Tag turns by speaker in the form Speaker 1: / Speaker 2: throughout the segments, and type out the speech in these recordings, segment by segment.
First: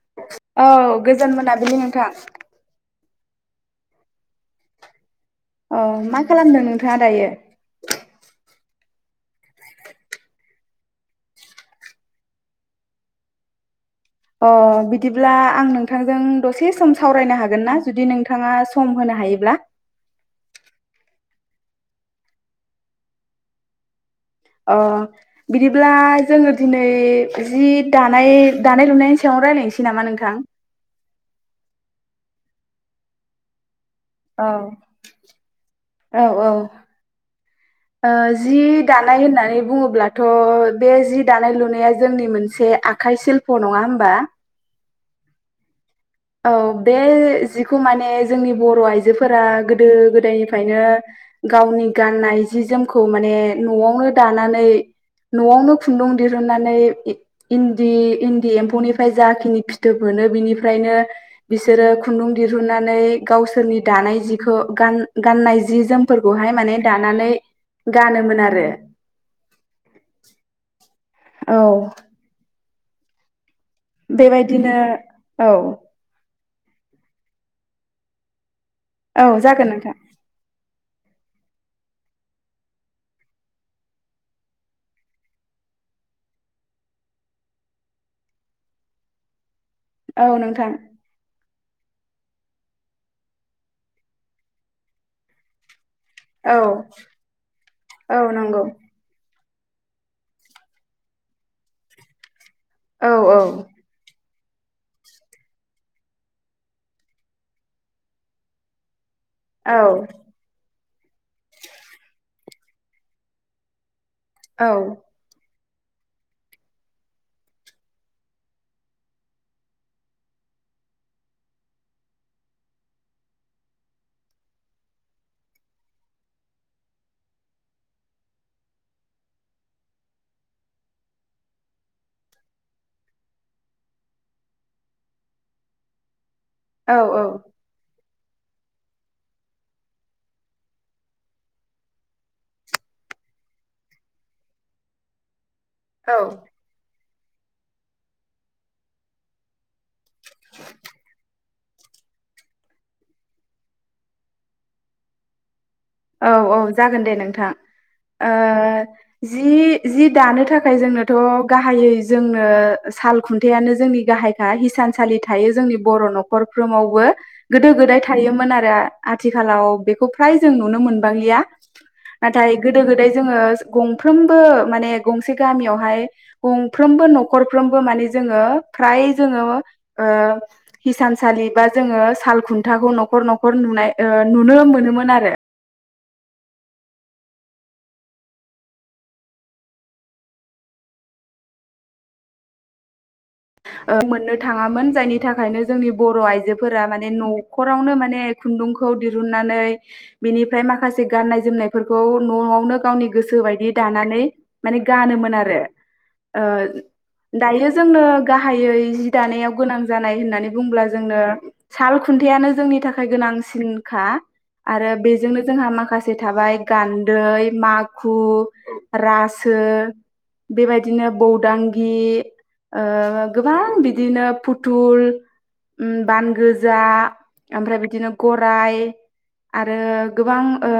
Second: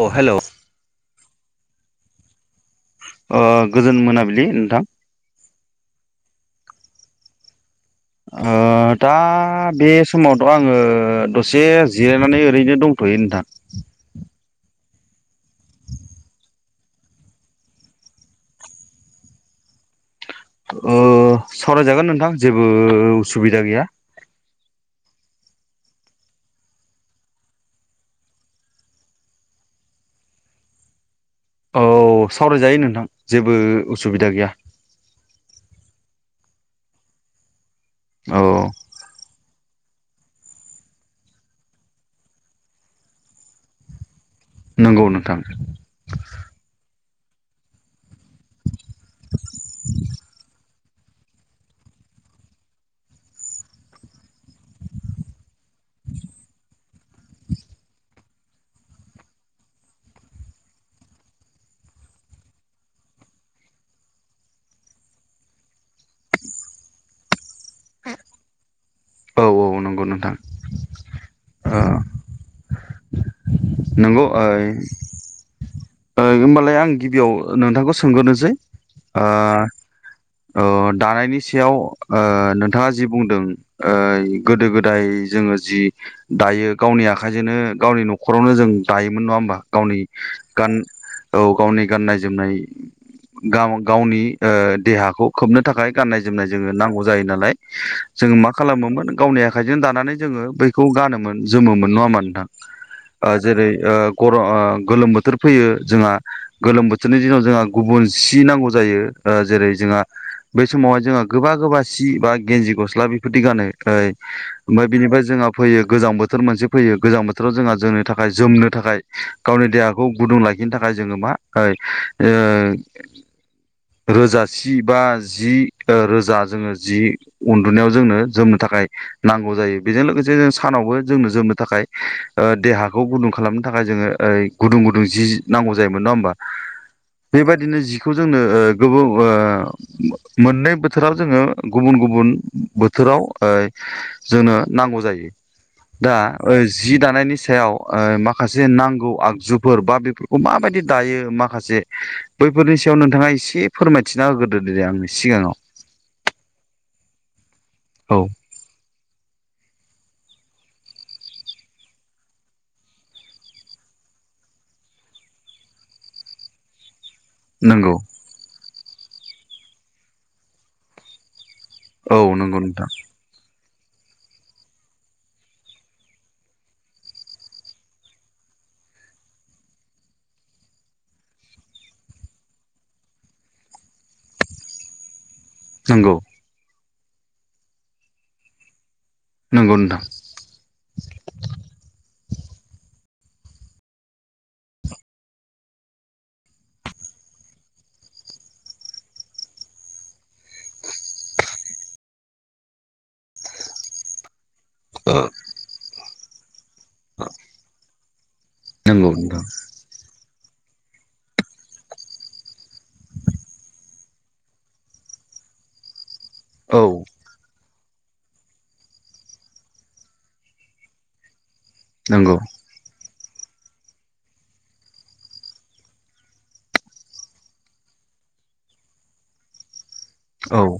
Speaker 1: अ hello
Speaker 2: औ गोजोन मोनाबिलि नोंथां
Speaker 1: ओ गोजोन मोनाबिलि नोंथां
Speaker 2: अ मा खालामदों नोंथाङा दायो
Speaker 1: ओ ओ दा बे समावथ' आङो दसे जिरायनानै ओरैनो दंथ'यो नोंथां
Speaker 2: अ बिदिब्ला आं नोंथांजों दसे सम सावरायनो हागोन ना जुदि नोंथाङा सम होनो हायोब्ला
Speaker 1: ओ सावरायजागोन नोंथां जेबो उसुबिदा गैया
Speaker 2: अ बिदिब्ला जोङो दिनै जि दानाय दानाय लुनायनि सायावनो रायलायनोसै नामा नोंथां
Speaker 1: औ सावरायजायो नोंथां जेबो उसुबिदा
Speaker 2: औ
Speaker 1: गैया।
Speaker 2: औ औ। ओ
Speaker 1: औ
Speaker 2: जि दानाय होननानै बुङो अब्लाथ' बे जि दानाय लुनाया जोंनि मोनसे आखाइ सिल्प' नङा होमबा
Speaker 1: नंगौ नोंथां।
Speaker 2: औ बे जिखौ माने जोंनि बर' आइजोफोरा गोदो गोदायनिफ्रायनो गावनि गाननाय जि जोमखौ माने न'आवनो दानानै न'आवनो खुन्दुं दिहुननानै इन्दि इन्दि एम्फौनिफ्राय जाखिनि फिथोबफोर मोनो बिनिफ्रायनो बिसोरो खुन्दुं दिहुननानै गावसोरनि दानाय जिखौ गाननाय जि जोमफोर फोरखौहाय माने दानानै गानोमोन आरो
Speaker 1: औ औ नंगौ नोंथां ओ
Speaker 2: औ
Speaker 1: नंगौ ओ
Speaker 2: बेबायदिनो औ
Speaker 1: होमबालाय आं गिबियाव नोंथांखौ सोंग्रोनोसै
Speaker 2: औ
Speaker 1: ओ
Speaker 2: जागोन नोंथां
Speaker 1: अ दानायनि सायाव नोंथाङा जि बुंदों गोदो गोदाय जोङो जि दायो गावनि आखाइजोंनो गावनि न'खरावनो जों दायोमोन नङा होमबा गावनि
Speaker 2: औ नोंथां
Speaker 1: गान औ गावनि गाननाय जोमनाय गाव गावनि देहाखौ खोबनो थाखाय गाननाय जोमनाय
Speaker 2: औ
Speaker 1: जोङो नांगौ जायो नालाय
Speaker 2: औ
Speaker 1: जोंङो मा
Speaker 2: नंगौ
Speaker 1: खालामोमोन गावनि आखाइजों दानानै जोङो बैखौ गानोमोन जोमोन नङा होमबा नोंथां
Speaker 2: औ औ
Speaker 1: जेरै गर ओ गोलोम बोथोर फैयो जोंहा गोलोम बोथोरनि दिनाव जोंहा गुबुन सि नांगौ जायो
Speaker 2: औ
Speaker 1: जेरै जोंहा बे समावहाय जोंहा गोबा गोबा सि बा गन्जि गस्ला बेफोरदि गानो
Speaker 2: औ
Speaker 1: ओमफ्राय बिनिफ्राय जोंहा फैयो गोजां बोथोर मोनसे फैयो गोजां बोथोराव जोंहा जोंनि थाखाय जोमनो थाखाय गावनि देहा खौ गुदुं लाखिनो थाखाय जोङो मा ओ रोजा सि बा जि रोजा जोङो जि उन्दुनायाव जोंनो जोमनो थाखाय थाखाय नांगौ जायो बेजों लोगोसे जों सानावबो जोंनो जोमनो थाखाय देहाखौ गुदुं खालामनो थाखाय थाखाय जोङो गुदुं गुदुं जि नांगौ जायोमोन नङा होमबा
Speaker 2: औ
Speaker 1: बेबायदिनो जिखौ जोंनो मोननै बोथोराव जोङो गुबुन गुबुन बोथोर बोथोराव जोंनो नांगौ जायो
Speaker 2: औ
Speaker 1: दा जि दानायनि सायाव ओ माखासे नांगौ आग फोर बा बेफोरखौ माबायदि दायो माखासे जे बैफोरनि सायाव नोंथाङा एसे फोरमायथिना होग्रो दे आंनि सिगाङाव
Speaker 2: औ औ जागोन दे नोंथां
Speaker 1: औ
Speaker 2: जि जि दानो थाखाय जोंनोथ' गाहायै जोंनो साल खुन्थायानो जोंनि गाहाय खा हिसानसालि थायो जोंनि बर' न'खरफ्रोमावबो गोदो
Speaker 1: नंगौ
Speaker 2: गोदाय थायोमोन आरो आथिखालाव बेखौ फ्राय जों नुनो मोनबांलिया।
Speaker 1: औ
Speaker 2: नाथाय
Speaker 1: नंगौ
Speaker 2: गोदो
Speaker 1: नोंथां
Speaker 2: गोदाय जोङो गंफ्रोमबो माने गंसे गामियावहाय गंफ्रोमबो न'खरफ्रोमबो माने जोङो फ्राय जोङो ओ हिसानसालि बा जोङो साल खुन्थाखौ न'खर न'खर। नुनाय ओ नुनो मोनोमोन आरो।
Speaker 1: नंगौ। नंगौ नोंथां।
Speaker 2: ओ मोननो थाङामोन जायनि थाखायनो जोंनि बर' आइजोफोरा माने न'खरावनो माने दुंखौ दिरूननानै बिनिफ्राय माखासे गाननाय जोमनायफोरखौ न'आवनो गावनि गोसो बायदि दि दानानै मान गानोमोन आरो ओ दायो जोनो गाहायै
Speaker 1: नंगौ
Speaker 2: जि
Speaker 1: नोंथां
Speaker 2: दानायाव गोनां जानाय होननानै बुंब्ला जोंनो साल खुन्थायानो जोंनि थाखाय गोनांसिनखा। आरो बेजोंनो जोंहा माखासे थाबाय
Speaker 1: औ
Speaker 2: गान्दै माग खु, रासो‌ बे बायदिनो बौदांगि बि
Speaker 1: नंगौ
Speaker 2: ओ गोबां बिदिनो फुथुल उम बान गोजा ओमफ्राय बिदिनो गराइ आरो गोबां ओ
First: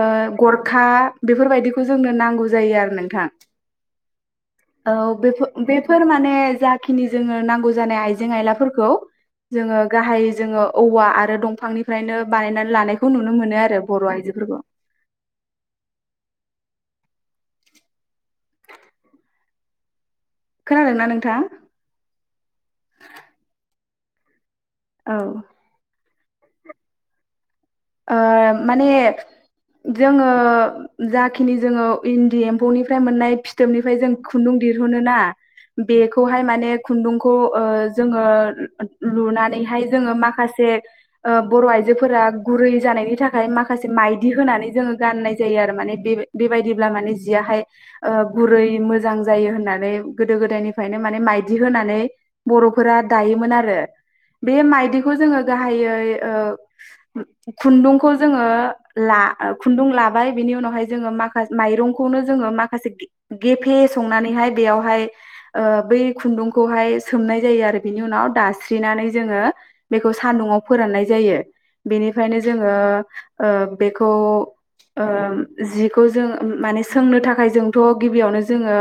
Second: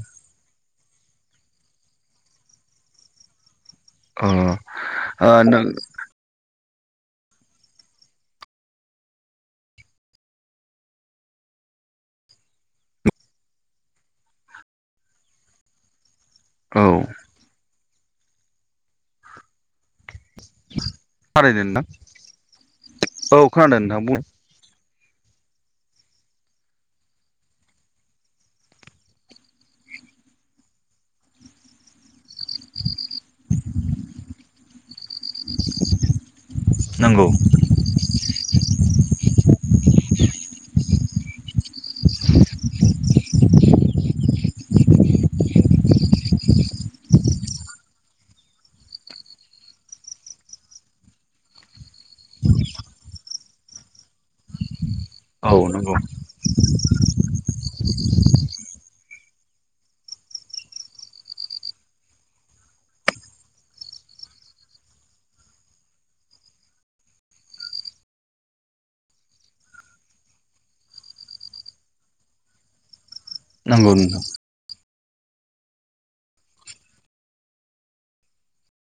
Speaker 2: गरखा बेफोर बायदिखौ जोंनो नांगौ जायो आरो नोंथां औ
Speaker 1: ओ
Speaker 2: बेफो
Speaker 1: नों
Speaker 2: बेफोर माने जाखिनि जोङो नांगौ जानाय आइजें आयलाफोरखौ जोङो गाहाय जोङो औवा आरो दंफांनिफ्रायनो बानायनानै लानायखौ नुनो मोनो आरो बर' आइजोफोरखौ [inaudible]
Speaker 1: औ
Speaker 2: खोनादोंना नोंथां
Speaker 1: खालायदों नोंथां औ खोनादों नोंथां बुं
Speaker 2: औ ओ माने जोङो जाखिनि जोङो इन्दि एम्फौनिफ्राय मोननाय फिथोबनिफ्राय जों खुन्दुं देरहुनो ना बेखौहाय माने
Speaker 1: नंगौ
Speaker 2: खुन्दुंखौ
Speaker 1: औ
Speaker 2: ओ जोङो लुनानैहाय जोङो माखासे से ओ बर' आइजोफोरा गुरै जानायनि थाखाय माखासे माइदि होनानै जो जो गाननाय जायो आरो माने बे बे बायदिब्ला माने जियहाय ओ गुरै मोजां जायो होननानै नै गोदो गोदायनिफ्रायनो माने माइदि होनानै बर'फोरा दायोमोन आरो बे माइदिखौ जोङो
Speaker 1: नंगौ
Speaker 2: गाहायै ओ खुन्दुंखौ जोङो ला खुन्दुं लाबाय बिनि उनावहाय जोङो माखासे माइरंखौनो जोङो माखासे‌ गे गेफे संनानैहखय बेयावहाय ओ बै खुन्दुं खौहाय सोंनाय जा जायो आरो‌ बिनि उनाव दास्रिनानै जोङो बेखौ सानदुंआव फोराननाय जायो बेनि बेओखायनो जोङो ओ
Speaker 1: नंगौ
Speaker 2: बेखौ
Speaker 1: नोंथां
Speaker 2: ओ जिखौ जों माने सोंनो थाखाय जोंथ' गिबियावनो जोङो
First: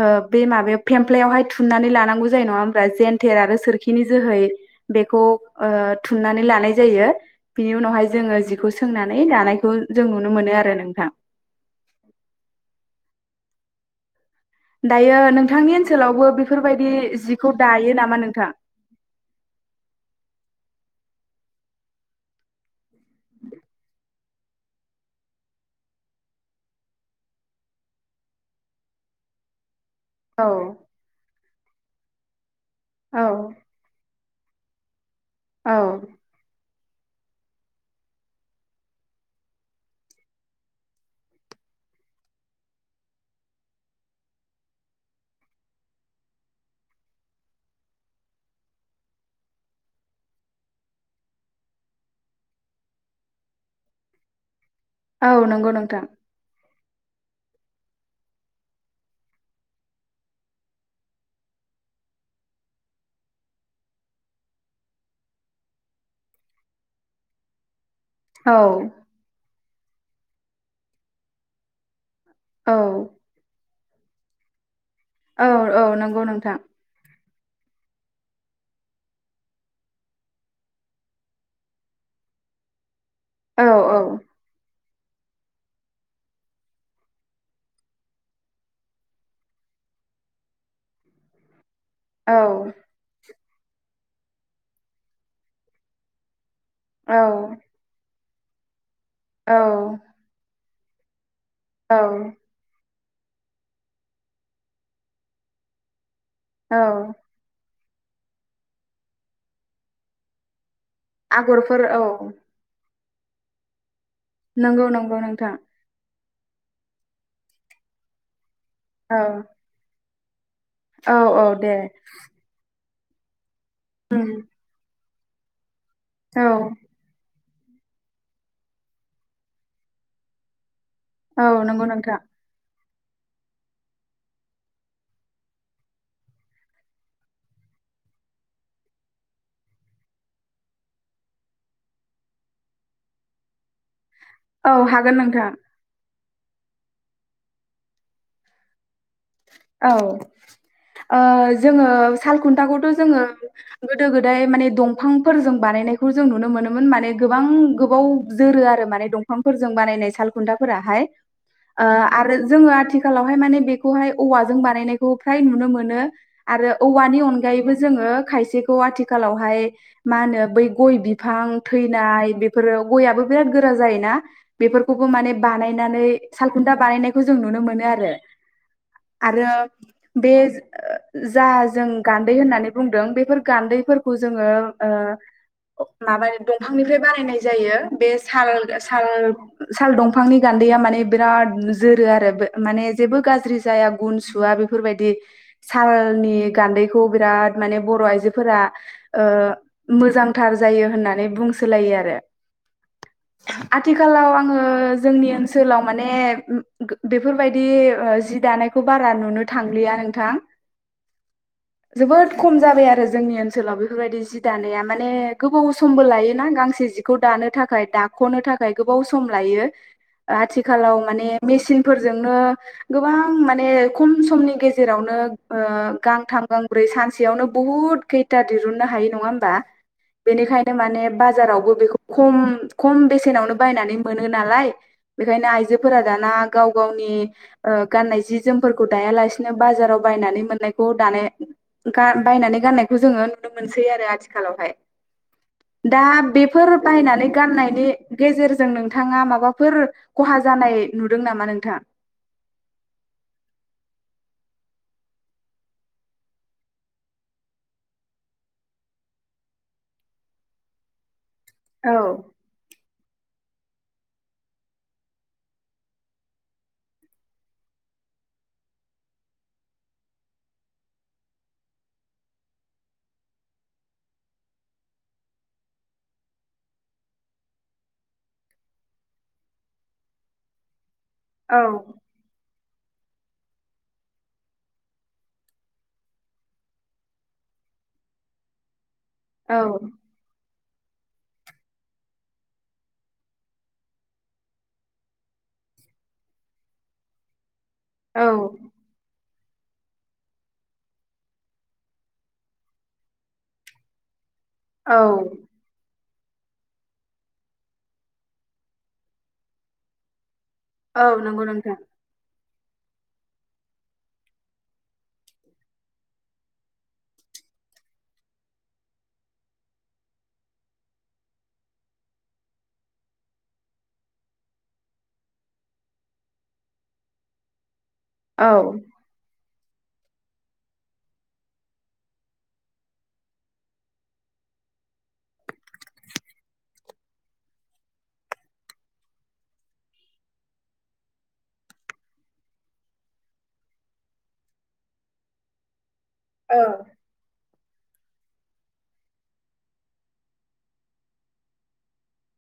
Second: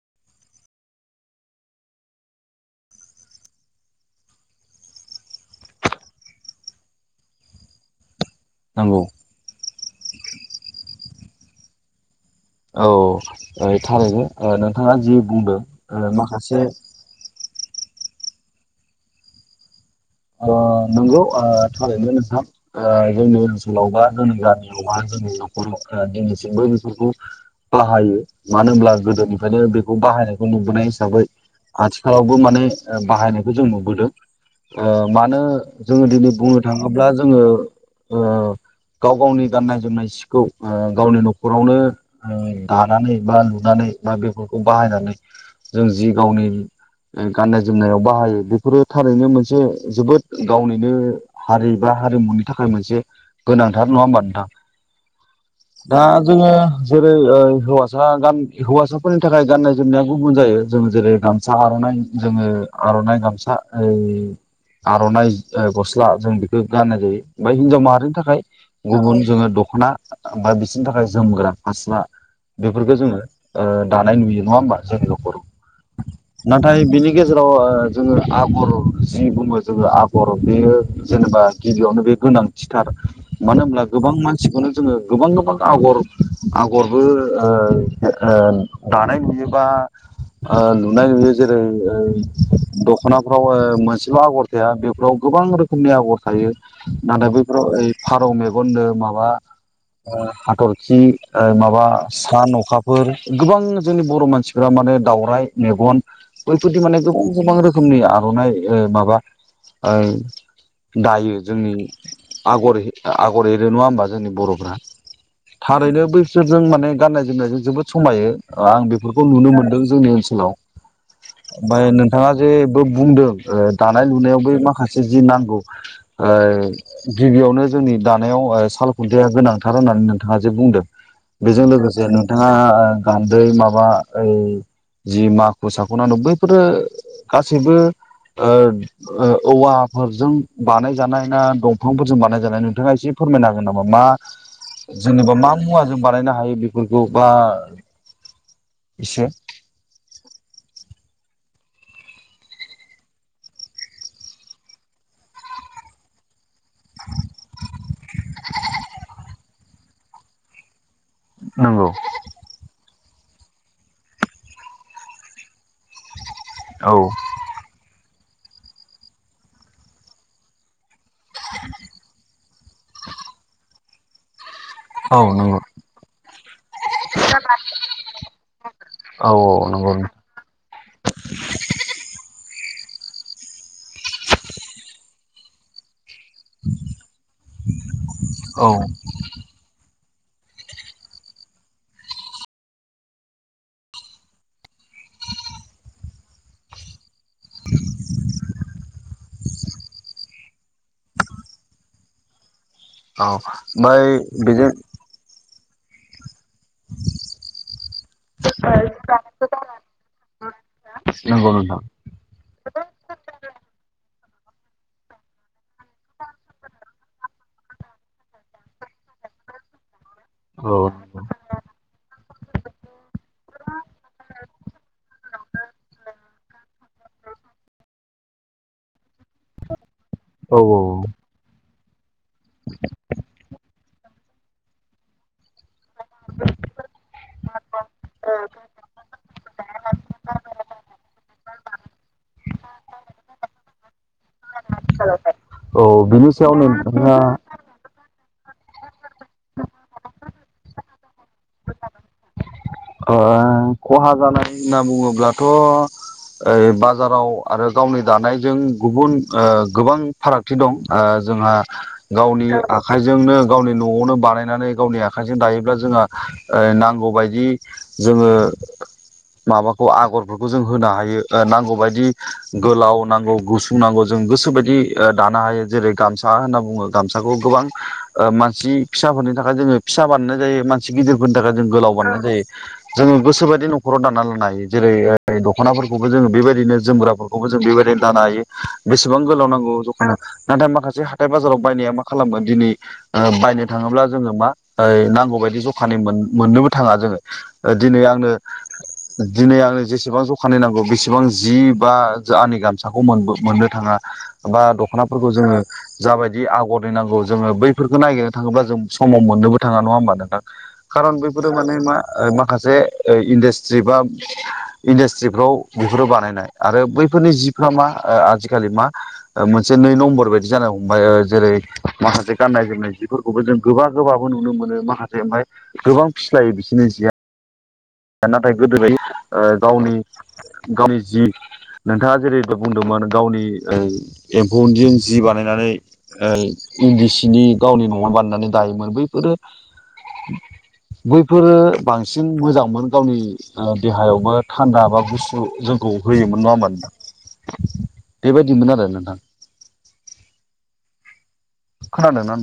Speaker 2: ओ बे माबा फ्लेमफ्ला यावहाय थुननानै लांगौ जायो नंङा होमबा जेनथेर आरो सोरखिनि जोहै बेखौ ओ थुननानै लानाय जायो बिनि उनावहाय जोङो जिखौ
Speaker 1: नंगौ
Speaker 2: सोंनानै लानायखौ जों नुनो मोनो आरो नोंथां
Speaker 1: औ ओ थारैनो नोंथाङा
Speaker 2: दायो
Speaker 1: जि बुंदों
Speaker 2: नोंथांनि ओनसोलावबो बेफोर
Speaker 1: माखासे
Speaker 2: बायदि जि बेखौ दायो नामा नोंथां
Speaker 1: ओ नंगौ ओ थारैनो नोंथां ओ जोंनि ओनसोलावबा जोंनि गामियावबा नखर ओ दिनैसिमबो बेफोरखौ बाहायो मानो होनब्ला गोदोनिफ्रायनो बे बेखौ
Speaker 2: औ
Speaker 1: बाहायनायखौ नुबोनाय हिसाबै आथिखालावबो माने
Speaker 2: औ
Speaker 1: बाहायनायखौ जों नुबोदों ओ मानो
Speaker 2: औ
Speaker 1: जोङो दिनै बुंनो थांङोब्ला जोङो ओ गाव गावनि गाननाय जोमनाय सिखौ ओ गावनि न'खरावनो ओ दानानै बा लुनानै बा बेफोरखौ बाहायनानै जों जि गावनि ओ गाननाय जोमनायाव बाहायो बेफोरो थारैनो मोनसे मोनसे जोबोद गावनिनो हारि बा हारिमुनि थाखाय मोनसे गोनांथार नङा होमबा नोंथां
Speaker 2: औ नंगौ
Speaker 1: दा
Speaker 2: नोंथां
Speaker 1: जोङो जेरै ओ हौवासा गान हौवासाफोरनि थाखाय गाननाय जोमनाया गुबुन जायो जों जेरै गामसा आर'नाइ जोङो आर'नाइ गामसा ओ आर'नाइ ओ गस्ला जों बेखौ गाननाय जायो ओमफ्राय हिनजाव माहारि थाखाय
Speaker 2: औ
Speaker 1: गुबुन जोङो दख'ना बा बिसोरनि थाखाय जोमग्रा फास्रा
Speaker 2: औ
Speaker 1: बेफोरखौ जोङो ओ दानाय नुयो नङा होमबा जों न'खर
Speaker 2: औ औ नंगौ नोंथां
Speaker 1: नाथाय बिनि गेजेराव ओ जोङो आगर जि बुङो जोङो आगर बेयो जेनेबा गिबियावनो बे गोनांथिथार मानो
Speaker 2: औ
Speaker 1: होमब्ला गोबां मानसिखौनो जोङो गोबां गोबां आगर आगरबो ओ - ओ दानाय नुयोबा ओ लुनाय नुयो जेरै
Speaker 2: औ
Speaker 1: ओंदख'नाफ्राव ओ मोनसेल' आगर थाया बेफोराव गोबां रोखोमनि आगर थायो
Speaker 2: औ
Speaker 1: नाथाय बैफोराव ओ फारौ मेगननो माबा
Speaker 2: औ
Speaker 1: ओ हाथरखि ओ माबा
Speaker 2: औ
Speaker 1: सान अखा फोर गोबां जोंनि बर' मानसिफोरा माने दावराइ मेगन बैफोरदि माने
Speaker 2: औ
Speaker 1: गोबां गोबां रोखोम खोमनि आर'नाइ ओ माबा ओ दायो जोंनि
Speaker 2: आगरफोर औ
Speaker 1: आगरै आगर एरो नङा होमबा। जोंनि बर'फ्रा
Speaker 2: नंगौ नंगौ नोंथां
Speaker 1: थारैनो बै फोरजों माने गाननाय जोमनायजों जोबोद समायो ओ आं
Speaker 2: औ
Speaker 1: बेफोरखौ नुनो मोनदों जोंनि ओनसोलाव
Speaker 2: औ औ दे
Speaker 1: ओमफाय नोंथाङा जे बुंदों ओ दानाय
Speaker 2: उम
Speaker 1: लुनायावबो माखासे जि नांगौ ओ
Speaker 2: औ
Speaker 1: गिबियावनो जोंनि दानायाव ओ साल खुन्थाया गोनांथार होननानै नोंथाङा जे बुंदों
Speaker 2: औ
Speaker 1: बेजों
Speaker 2: नंगौ
Speaker 1: लोगोसे
Speaker 2: नोंथां
Speaker 1: नोंथाङा ओ गान्दै माबा ओइ जि माखु साखुना [inaudible] बैफोरो गासैबो ओ-ओ औवाफोरजों बानायजानाय ना दंफांफोरजों बानाय जानाय नोंथाङा एसे फोरमायनो हागोन नामा मा
Speaker 2: औ हागोन
Speaker 1: जेनेबा
Speaker 2: नोंथां
Speaker 1: मा मुवाजों बानायनो हायो बेफोरखौ बा एसे
Speaker 2: औ ओ जोङो सालखुन्थाखौथ' जोङो गोदो गोदाय माने दंफांफोरजों बानाय नायनायखौ जों नुनो मोनो। मोन माने गोबां गोबाव जोरो आरो माने दंफांफोरजों बानायनाय साल खुन्थाफोराहाय ओ
Speaker 1: नंगौ
Speaker 2: आरो जोङो आथिखालावहाय माने बेखौहाय औवाजों बानायनायखौ फ्राय नुनो मोन नो आरो
Speaker 1: औ
Speaker 2: औवानि अनगायैबो जोङो खायसेखौ आजिखालावहाय मा होनो बै गय बि फां थैनाय बेफोरो गयाबो बिराद गोरा जायोना। बेफोरखौबो
Speaker 1: औ
Speaker 2: माने
Speaker 1: नंगौ
Speaker 2: बानायनानै सालखुन्था बानायनायखौ जों नुनो मोनो आरो
Speaker 1: औ औ
Speaker 2: आरो
Speaker 1: नंगौ
Speaker 2: बे [unintelligible] जा जों गान्दै होनना नै बुंदों बेफोर गान्दैफोरखौ जोङो ओ माबा दंफांनिफ्राय बानायनाय जायो बे साल
Speaker 1: औ
Speaker 2: साल साल दंफां फांनि गान्दैया माने बिराद जोरो आरो माने जेबो गाज्रि जाया गुन सुवा बेफोरबायदि सालनि गान्दै खौ बिराद माने बर' आइजोफोरा ओ मोजांथार जायो होननानै बुंसोलायो आरो [unintelligible]
Speaker 1: ओमफ्राय
Speaker 2: आथिखालाव आङो
Speaker 1: बेजों
Speaker 2: जोंनि ओन सोलाव माने बेफोरबाय ओ दानायखौ बारा नुनो थांलिया नोंथां
Speaker 1: नंगौ नोंथां
Speaker 2: जोबोद खम जाबाय आरो जोंनि ओनसोलाव बेफोरबायदि जि दानाया माने गोबाव समबो लायोना गांसे जिखौ दानो थाखाय दाख'नो थाखाय गोबाव सम लायो नुयो ओ
Speaker 1: औ
Speaker 2: आथिखालाव माने मेसिनफोरजोंनो गो बां माने खम समनि गेजेरावनो ओ गा थाम गांब्रै सानसेयावनो बुहुत खैथा दिरुननो हायो नङा होमबा
Speaker 1: औ
Speaker 2: बेनिखायनो
Speaker 1: औ
Speaker 2: माने बाजारावबो बेखौ खम-खम बेसेनावनो बायनानै मोनो नालाय बेखायनो आइजोफोरा दाना गाव गावनि ओ गाननाय जि जोमफोरखौ दायालासिनो बाजाराव बायनानै मोननायखौ दानाय गा बायनानै गाननायखौ जोङो नुनो मोनसै आरो आथिखालावहाय
Speaker 1: औ
Speaker 2: दा
Speaker 1: बिनि सायाव
Speaker 2: बेफोर
Speaker 1: नोंथाङा
Speaker 2: बायनानै गाननायनि गेजेरजों नोंथाङा माबाफोर खहा जानाय नुदों नामा नोंथां
Speaker 1: ओ खहा जानाय होनना बुङोब्लाथ' औ बाजाराव आरो गावनो बानायजों गुबुन ओ गोबां फारागथि दं। जोंहा
Speaker 2: औ
Speaker 1: गावनि आखाइजोंनो। गावनि न'आवनो बानायनानै गावनि आखाइजों दायोब्ला जोंहा ओ नांगौबायदि। जोङो माबाखौ आगरफोरखौ जों होनो हायो ओ नांगौ बायदि गोलाव नांगौ गुसुं नांगौ जों गोसोबायदि ओ दानो हायो जेरै गसा होनना बुङो गसाखौ गोबां ओ मानसि फिसा खावहोनो थाखाय जोङो फिसा बानायनाय जायो मानसि गिदिरफोरनि थाखाय
Speaker 2: औ
Speaker 1: जों गोलाव बानायनाय जायो। जोङो गोसोबायदि न'खराव दाना लानो हायो जेरै ओ दख'नाफोरखौबो जोङो बेबायदिनो जोमग्राफोरखौबो जों जों बेबायदि दानो हायो बेसेबां गोलाव
Speaker 2: औ
Speaker 1: नांगौ जखानि। नाथाय माखासे हाथाय बाजाराव बायनाया मा खालामो दिनै ओ बायनो थाङोब्ला जोङो मा ओ नांगौ बाय बिदि जखानि मोन मोनोनो थाङा जोङो। ओ दिनै
Speaker 2: औ
Speaker 1: आंङो दिनै आंङो जेसेबां ज'खानि नांगौ बेसेबां जि बा जा आंनि गामसाखौ मोनबो मोननो थाङा। बा
Speaker 2: औ
Speaker 1: दख'नाफोरखौ जोङो जाबायदि आगर निनांगौ जोङो बैफोरखौ नागिरनो थाङोब्ला जों समाव मोननोबो थाङा नङा होमबा नोंथां।
Speaker 2: औ
Speaker 1: खारन
Speaker 2: नंगौ
Speaker 1: बैफोरो माने
Speaker 2: नोंथां
Speaker 1: मा ओ माखासे इन्डास्ट्रि बा इन्डास्ट्रिफ्राव बिफोरो बानायनाय आरो बै फोननि जिफ्रा मा ओ आजिखालि मा मोनसे नै नम्बर बायदि जानो हमबाय ओ जेरै माखासे गाननाय जोमनाय जिफोरखौबो जों गोबा गोबाबो नुनो मोनो माखासे ओमफाय गोबां फिस्लायो बिसोर बिनोसिआ
Speaker 2: औ
Speaker 1: नाथाय गोदोबाय ओ गावनि गावनि जि नोंथाङा जेरै बुंदोंमोन गावनि ओ एम्फौनि जि बानायनानै ओय इन्दि सिनि गावनि न'आव बानायनानै दायोमोन बैफोरो बैफोरो बांसिन मोजां मोन। गावनि ओ देहायावबो थान्दा बा गुसु जोंखौ होयोमोन नङा
Speaker 2: औ
Speaker 1: होमबा बेबायदिमोन आरो नोंथां। खानादों नों